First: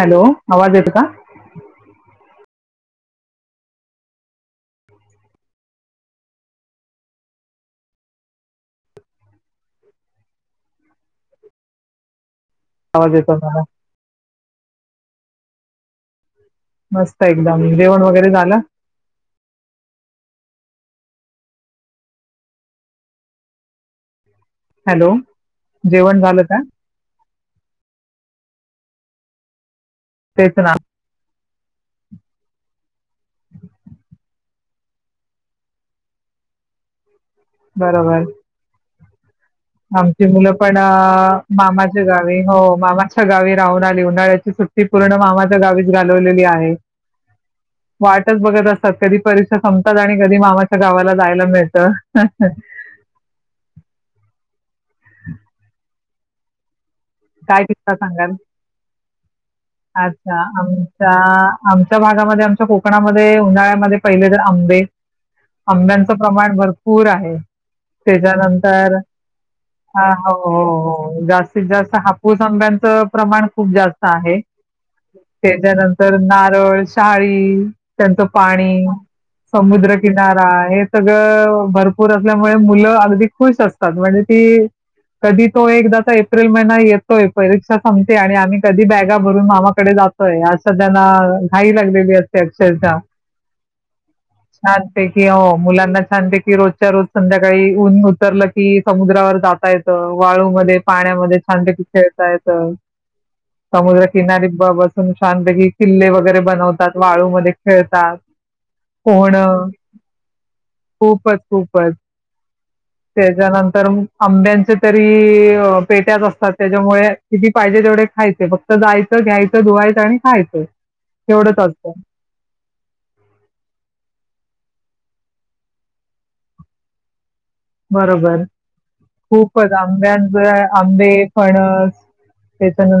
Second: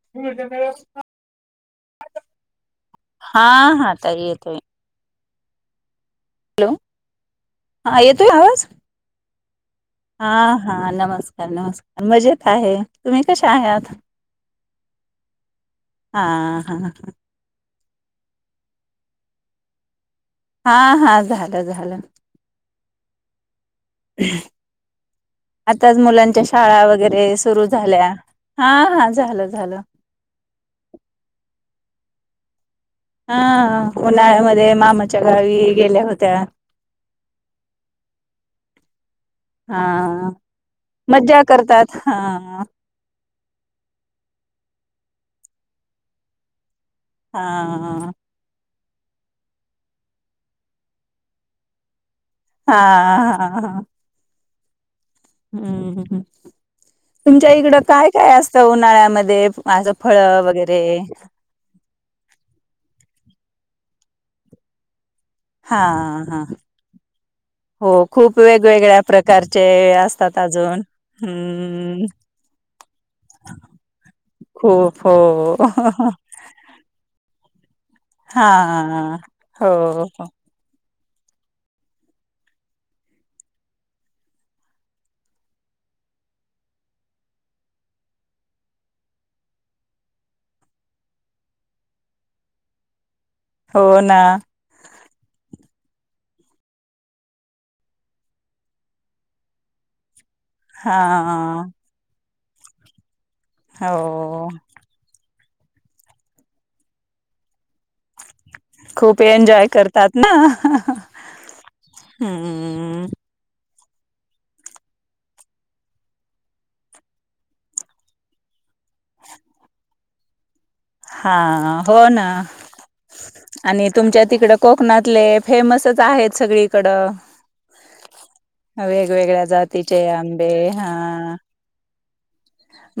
Hello? आवाज येतो का? ह. [inaudible] हा, हा, ताई येतोय. हॅलो? हा येतोय आवाज? हा, हा, नमस्कार नमस्कार मजेत. आहे, आवाज तुम्ही येतो कशा मला आहात? हा. हा मस्त एकदम. जेवण वगैरे झालं? हा, हा, झाल, झालं. हॅलो आताच जेवण झालं मुलांच्या का शाळा वगैरे सुरू झाल्या. हा, हा, झालं, झालं. तेच ना हा होन [unintelligible] मध्ये मामाच्या गावी गेल्या होत्या. बरोबर. हा आमची मुलं पण मज्जा करतात मामाच्या हा गावी हो मामाच्या गावी राहून आली उन्हाळ्याची सुट्टी- ती पूर्ण मामाच्या गावीच घालवलेली आहे. हा. वाटच बघत कधी परीक्षा संपतात आणि कधी मामाच्या गावाला जायला मिळतं. हा, हा, हा. हम्म. हम. तुमच्या इकडं किस्सा काय काय सांगाल असतं, उन्हाळ्यामध्ये असं फळ अच्छा वगैरे? आमच्या आमच्या भागामध्ये आमच्या कोकणामध्ये उन्हाळ्यामध्ये पहिले तर आंबे- हा, आंब्यांचं हा, प्रमाण भरपूर आहे हो खूप त्याच्यानंतर वेगवेगळ्या प्रकारचे हां, हो, असतात, अजून हो, हो. जास्तीत हम्म- जास्त हापूस आंब्याच प्रमाण खूप जास्त आहे, खूप हो त्याच्यानंतर नारळ शहा हम्. त्यांचं पाणी हा. हो समुद्रकिनारा आहे. सगळ भरपूर असल्यामुळे मुलं अगदी खुश असतात. म्हणजे ती कधी तो एकदा एप्रिल महि ना येतोय परीक्षा संपते. आणि आम्ही कधी बॅगा भरून मामाकडे जातोय. असं त्यांना घाई लागलेली असते. अक्षरशः हो ना छान पैकी हो मुलांना छान पैकी की रोजच्या रोज संध्याकाळी ऊन उतरलं की समुद्रावर जाता येत. वाळू मध्ये हा पाण्यामध्ये छान पैकी खेळतात. ह समुद्रकिनारी हो. बसून. छानपैकी किल्ले वगैरे बनवतात वाळूमध्ये- खेळतात खूप पोहण एन्जॉय करतात ना खूपच खूपच हम्म. तेज्यानंतर तर आंब्यांचे तरी पेट्याच असतात. त्याच्यामुळे किती पाहिजे तेवढे खायचे फक्त जायचं घ्यायचं धुवायचं आणि खायचं. हा एवढंच असतं. हो ना आणि तुमच्या तिकड कोकणातले फेमसच आहेत सगळीकड बरोबर खूपच जातीचे आंब्यांच आंबे हा आंबे फणस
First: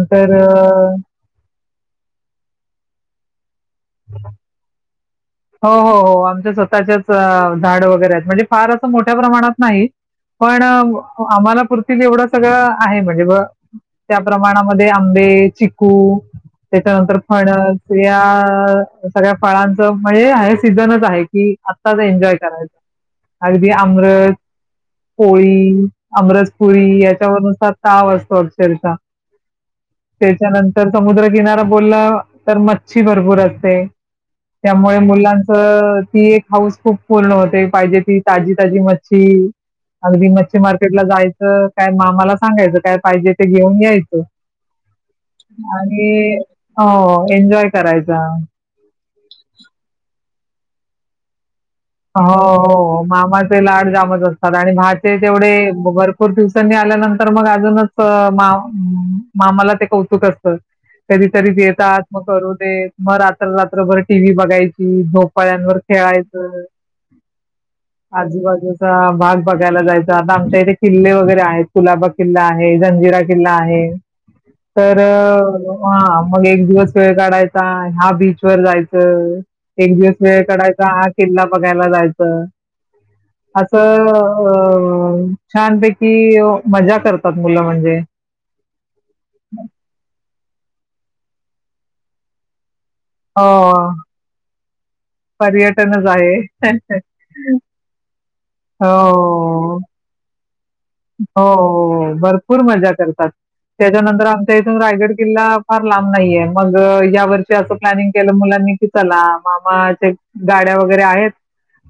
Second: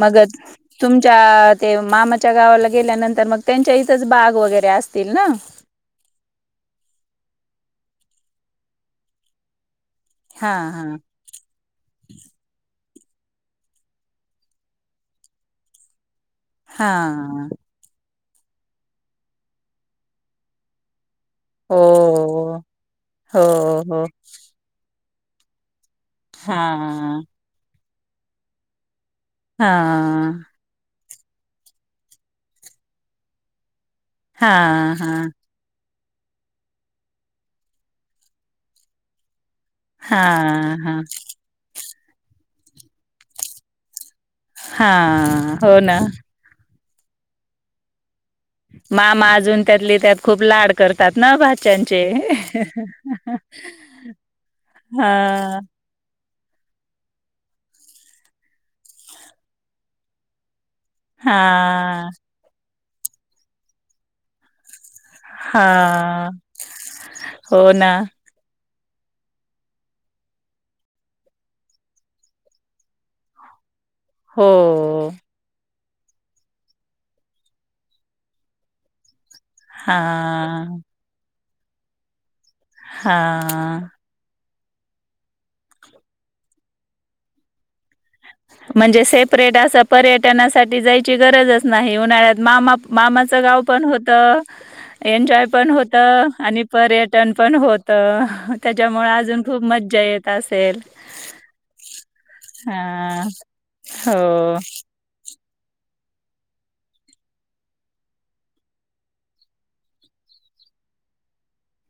मग अ तुमच्या ते मामाच्या गावाला गेल्यानंतर- तर मग. त्यांच्या इथंच बाग वगैरे असते हो हो हो आमच्या स्वतःचेच झाड वगैरे आहेत. म्हणजे फार असं मोठ्या प्रमाणात नाही. हा पण हा. आम्हाला पुरतील एवढं सगळं. आहे म्हणजे ब त्या प्रमाणामध्ये आंबे, चिकू हा त्याच्यानंतर फणस. सगळ्या फळांच. म्हणजे आहे सीझनच आहे. कि हो आत्ताच एन्जॉय करायचं हो अगदी हो अमरस पोळी हा अमरसपुरी याच्यावरून सात सहा वाजतो अक्षरशः हा त्याच्यानंतर समुद्रकिनारा बोलला तर मच्छी भरपूर असते. हा हा त्यामुळे हा मुलांचं- ती एक हाऊस खूप पूर्ण होते पाहिजे ती ताजी- ताजी मच्छी अगदी मच्छी हा मार्केटला जायचं काय मामाला- सांगायचं काय पाहिजे ते घेऊन यायच. हा हो ना. हो एन्जॉय करायचं. मामा अजून त्यातले त्यात खूप लाड करतात ना भाच हो हो मामाचे लाड जामच असतात आणि हा भाचे तेवढे बर खुप दिवसांनी आल्यानंतर मग अजूनच मा मामाला ते कौतुक असतं. हा कधीतरी येतात मग करू देत. मग रात्र रात्रभर टीव्ही बघाय ची हा झोपाळ्यांवर खेळायचं. हो ना. आजूबाजूचा भाग बघायला जायचा, आता आमच्या इथे किल्ले वगैरे आहेत कुलाबा किल्ला आहे जंजिरा किल्ला आहे. हो तर हा मग एक दिवस वेळ काढायचा ह्या बीच वर जायचं. हा एक दिवस म कढायचा हा किल्ला बघायला जायचं. हा. असं अ छानपैकी मजा करतात मुलं म्हणजे, म्हणजे सेपरेट असं परे पटणासाठी जायची गरजच नाही उन्हाळ्यात मामा मामाचं हो गाव पण होत एन्जॉय पण होत पर्यटनच आणि आहे पर्यटन पण होत. त्याच्यामुळे अजून खूप हो मज्जा येत अंसेल. हो भरपूर मजा हां, करतात त्याच्यानंतर हो. आमच्या इथून रायगड किल्ला फार लांब नाहीये मग या वर्षी असं प्लॅनिंग केलं मुलांनी की चला मामाचे गाड्या वगैरे आहेत.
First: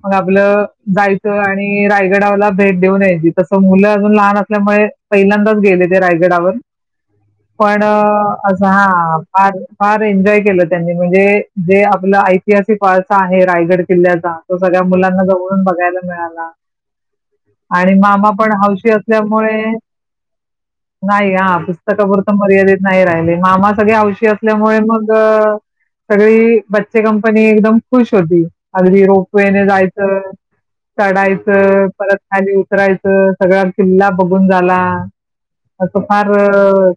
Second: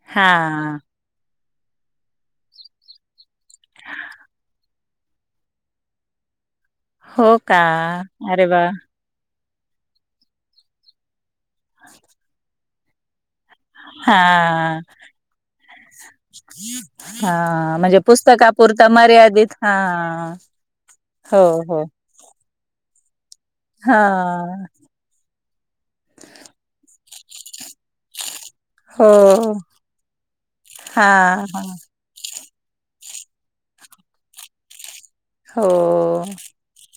मग आपलं हां, जाय आणि रायगडावला भेट देऊन याची तसं मुलं अजून लहान असल्यामुळे पहिल्यांदाच गेले ते रायगडावर. हो का? पण अरे अस वाह! हा फार फार एन्जॉय केलं त्यांनी म्हणजे जे आपलं आय ऐतिहासिक वारसा आहे रायगड किल्ल्याचा, तो हां, सगळ्या मुलांना जवळून बघायला मिळाला. हां, आणि म्हणजे मामा पुस्तकापुरता हौशी मर्यादित असल्यामुळे, हां, नाही हो, ह हो. पुस्तकापुरतं मर्यादित नाही राहिले. मामा सगळे हौशी हां, असल्यामुळे मग सगळी ब चे कंपनी एकदम खुश होती. अगदी हो, रोपवेेने जायचं, हां, चढायचं, परत खाली उतराय च सगळा किल्ला बघून झाला. हो, असं फार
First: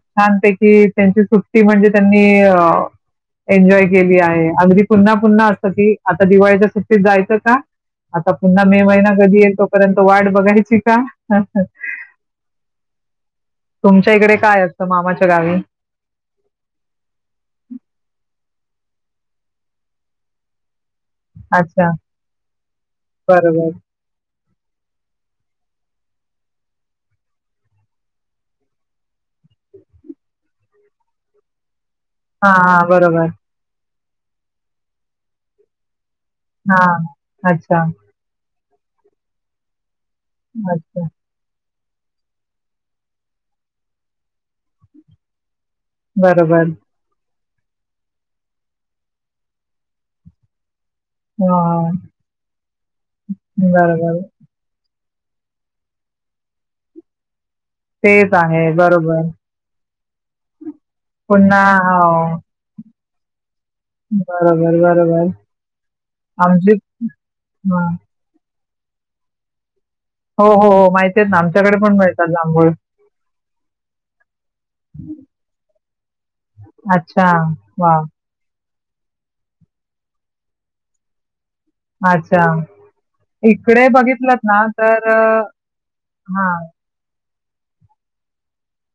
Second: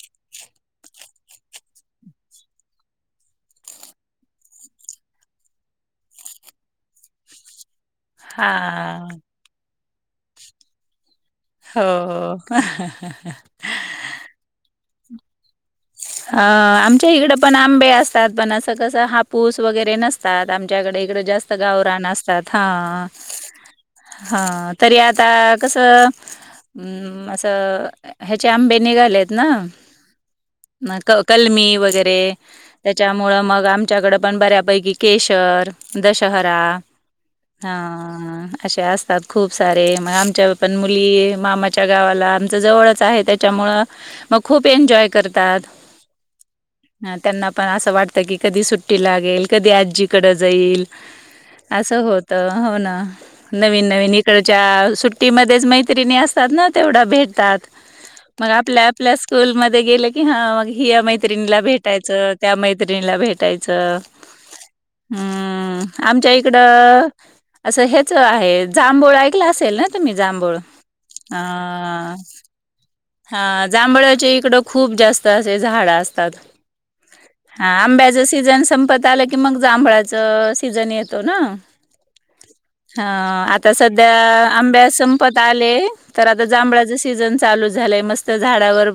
छानपैकी त्यांची सुट्टी म्हणजे त्यांनी अ एन्जॉय केली आहे, अगदी पुन्हा पुन्हा असं की आता दिवाळीच्या सुट्टीत जायचं का? आता पुन्हा मे महिना हां, कधी येतो परत वाढ बघायची. का? हो हो. तुमच्या इकडे काय असतं मामाच्या गावी? कस हापूस वगैरे नसतात. आमच्याकडे कडे जास्त अच्छा, गावरान असतात हा. बरोबर. हा तरी आता कसं असं ह्याचे आंबे निघालेत ना कलमी वगैरे ते, हा बरोबर. त्याच्यामुळे मग आम च्याकड पण बऱ्यापैकी केशर दशहरा हा. अच्छा. हा. अशे असतात खूप सारे आमच्या पण अच्छा. मुली मामा च्या गावाला, आमच जवळच आहे त्याच्यामुळं मग खूप एन्जॉय करतात. बरोबर. हा त्यांना पण असं वाटतं की कधी सुट्टी लागेल, कधी आजीकडें जाईल. हं. असं होत, हो ना नवीन नवीन बरोबर. इकडच्या सु ट्टी मध्येच मैत्रिणी असतात ना तेवढ्या भेटतात. तेच मग आहे. आपल्या आपल्या बरोबर. स्कूलमध्ये गेलं की ह ह्या मैत्रिणीला पुन्हा हो. भेटायचं त्या मैत्री मैत्रिणीला भेट टायच, बरोबर, बरोबर. म् आमच्या इकड आमची अस हां. हेच आहे जांभुळ ऐकल असेल ना तुम्ही हो जांभूळ हो हो माहितीेत ना आमच्याकडे पण अ मिळतात जांभूळ हा जांभळाचे इकड खूप जास्त असे झाड अस तात अच्छा. हा वाह! आंब्याचा सीजन सं पत आलं की मग जांभळाच सीझन येतो ना अच्छा. हा आता इकडे सध्या बघितलंत ना आंब्या तर संपत अ, आले तर आता हां. जांभळाच सीजन चा चालू झालंय मस्त झाडावर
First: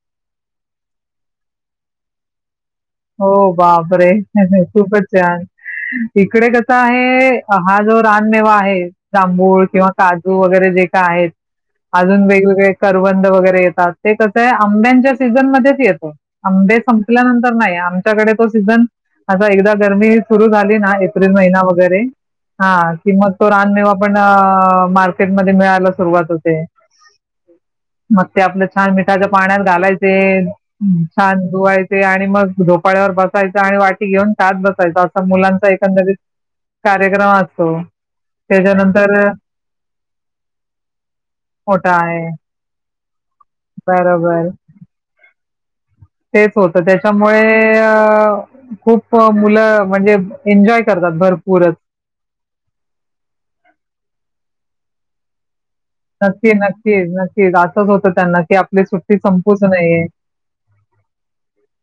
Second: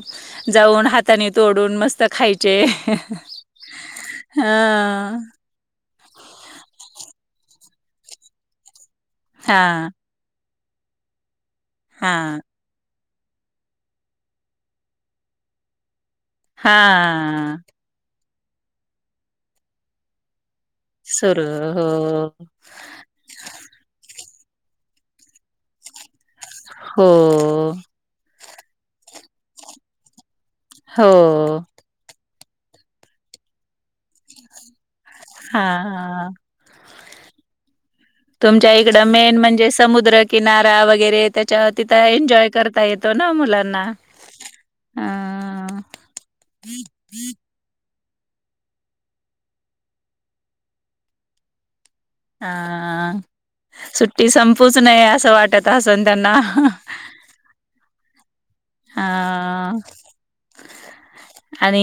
जाऊन हाताने तोडून मस्त खायचे हो बापरे खूपच हा छान इकडे कसं आहे हा जो रानमेवा आहे जांभूळ किंवा हा काजू वगैरे जे का आहेत हा अजून वेगवेगळे कर निर्बंध वगैरे येतात ते कसं आहे आंब्यांच्या सीझनमध्येच येतो आंबे संपल्यानंतर हा नाही सीझन एकदा गरमी सुर झाली एप्रिल सुरू महिना हो वगैरे हा की मग तो रान मेवा पण मार्केट मध्ये मिळायला सुरुवात होते हो मग ते आपलं छान मिठाच्या पाण्यात घालायचे ह् हो छान धुवायचे आणि मग झोपाळ्यावर बसायचं आणि वाटी घेऊन खात बसायचं असं हा मुलांचा एकंदरीत कार्यक्रम असो तुमच्या इकडं मेन म्हणजे समुद्रकिनारा वगैरे त्याच्या मोठा तिथं आहे. एन्जॉय करता येतो ना मुलांना बरोबर. अ हा तेच होत त्याच्यामुळे खूप मुलं म्हणजे एन्जॉय करतात भरपूरच हा सुट्टी संप पुच नये असं वाटत असन त्यांना. नक्कीच, नक्कीच, नक्कीच आ सच होत त्यांना की आपली हा सुट्टी संपूच नाहीये. आणि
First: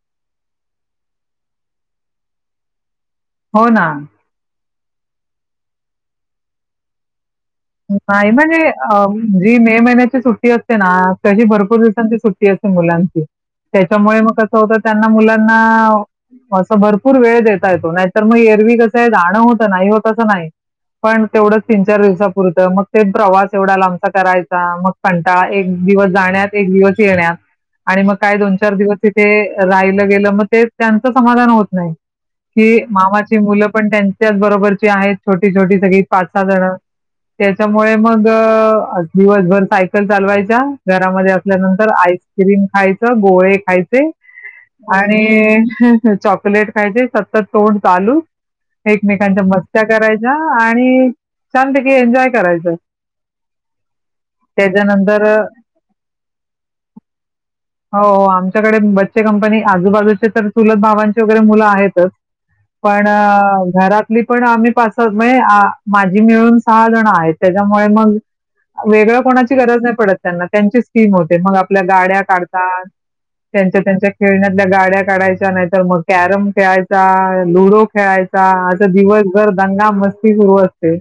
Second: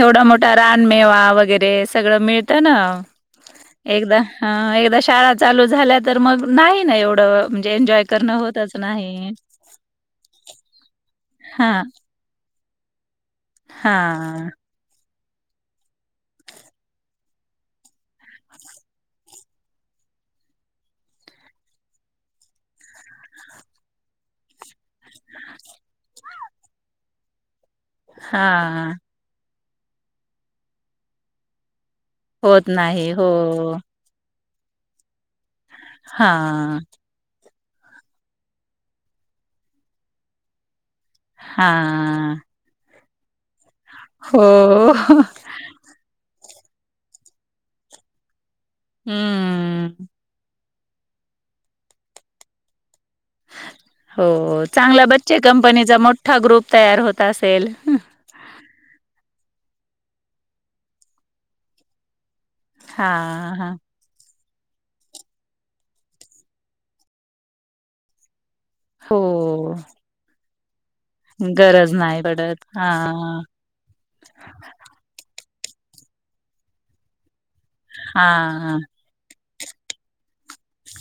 एवढा मो रानमेवा वगैरे सगळं मिळतं ना? हो ना. एकदा हा एक दा शाळा चालू झाल्या, तर मग नाही ना एवढं म्हणजे एन्जॉय नाही करणं म्हणजे होतच अ नाही. जी मे महिन्याची सुट्टी अस ते ना तशी हा भरपूर दिवसांची सुट्टी अस मुलांची हा त्याच्यामुळे मग कसं होत त्यांना मुला ना असं भरपूर वेळ देता येतो. नाहीतर मग एरवी कसं हे जाणं होतं नाही होत अस नाही. पण तेवढंच तीन चार दिवसा पुरत मग ते प्रवास एवढ्या लांबचा करायचा, मग कंटाळा एक दिवस जाण्यात एक दिवस येण्यात आणि मग काय दोन चार हा दिवस तिथे राहिलं गेलं मग तेच त्यांचं समाधान होत नाही. होत कि नाही हो. मामाची मुलं पण त्यांच्याच बरो वरचे आहेत छो टी छोटी सगळी पाच हा सहा जण त्याच्यामुळे मग अ आज दिवसभर सायकल चालवायचा घरामध्ये हा असल्यानंतर आईस्क्रीम खाय त गोळे खाय ते हो. आणि अ चॉक लेट खायचे सतत तोंड चालू एकमेकांच्या मस्त्या हम्म करायच्या आणि छानपैकी एन्जॉय करायचं. हो चांगला त्याच्यानंतर बच्चे कंपनीचा मोठ्ठा ग्रुप तयार होत असेल. हो हो आमच्याकडे बच्चे कंपनी आजूबाजूचे तर चूलत भावांचे वगैरे मुलं आहेतच. पण हा अ हा घरातली पण आम्ही पाच सज महे आ माझी मिळून सहा जण आ हेत त्याच्यामुळे मग आ वेगळं कोणाची हो गरज नाही पडत त्यांना. त्यांचीच टीम होते मग आपल्या गरज गाड्या नाही पडत काढतात. हां त्यांच्या त्यांच्या खेळण्यातल्या गाड्या काढायच्या नाही तर मग कॅरम खेळायचा लुडो खेळायचा हां असं दिवस घर दंगा मस्ती सुरू असते.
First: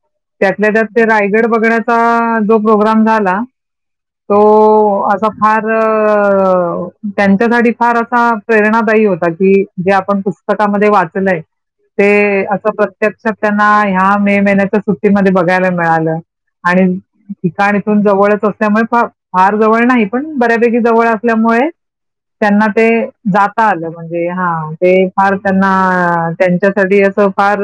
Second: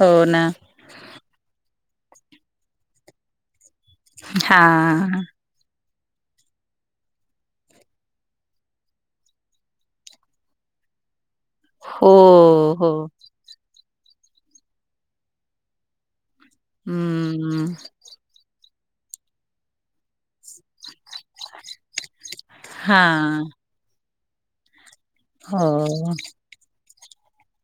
हो ना त्यातल्या त्यात ते रायगड बघण्यात आ जो प्रोग्राम झाला. तो हां असा फार त्यांच्यासाठी फार असा प्रेरणादायी होता की जे आपण पुस्तकामध्ये वाचलय हो, ते असं हो. प्रत्यक्ष त्यांना ह्या मे महिन्याच सु ट्टी मध्ये बघायला मिळालं. आणि हम्म ठिकाण इथून जवळच अस त्यामुळे फ फार जवळ नाही पण बऱ्यापैकी जवळ अस ल्यामुळे त्यांना ते हां जाता आलं. म्हणजे हा ते. फार हो त्यांना त्यांच्यासाठी फार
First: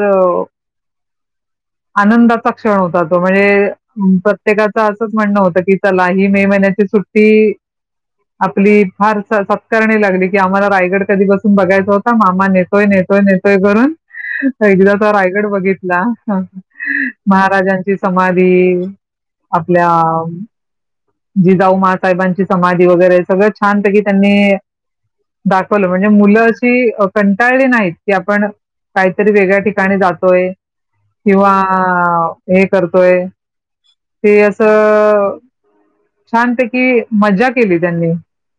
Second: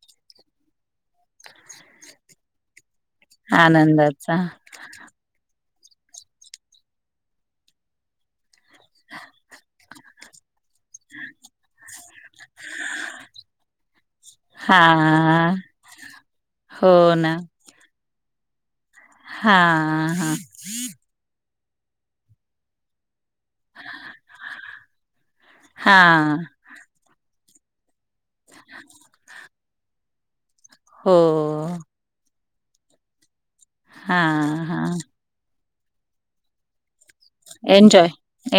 आनंदाचा क्षण होता त म्हणजे आनंदाचा प्रत्येकाच असंच म्हणणं होतं की चला ही मे महिन्याची सुट्टी, आपली फार सत्कारणी लागली की आम्हाला रायगड कधी बसून बघायचा होता. मामा नेतोय नेतोय नेतोय करून एकदा तो रायगड हां बघितला. हो ना. ची समाधी. हा हा. जीजाऊ मसाहेबांची समाधी वगैरे सगळं छानपैकी त्यांनी दाखवलं, म्हणजे हां मुलं अशी कंटाळली नाहीत. की आपण काहीतरी वेगळ्या ठिका ठिकाणी जातोय. हो किंवा हे करतोय. ते हां, हां असं शांत की मजा केली त्यांनी एन्जॉय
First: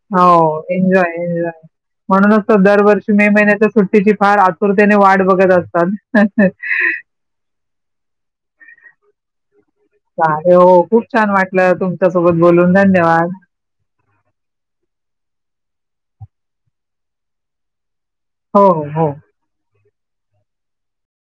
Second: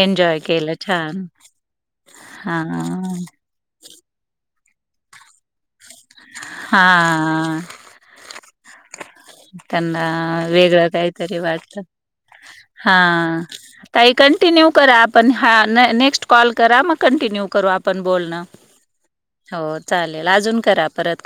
एन्जॉय हो केलं एन्जॉय छान एन्जॉय म्हणूनचं दरवर्षी हां, मे महिन्याच सुट्टीची फार आतुरतेने वाट बघत असतात. हा. त्यांना चालेल हो वेगळं खूप छान काहीतरी वाटलं वाटत. तुमच्यासोबत बोलून हा धन्यवाद ताई कंटिन्यू करा. आपण ह नेक्स्ट कॉल करा मग कंटिन्यू करू आप पण बोलणं हो हो हो हो. चालेलं अजून करा परतं क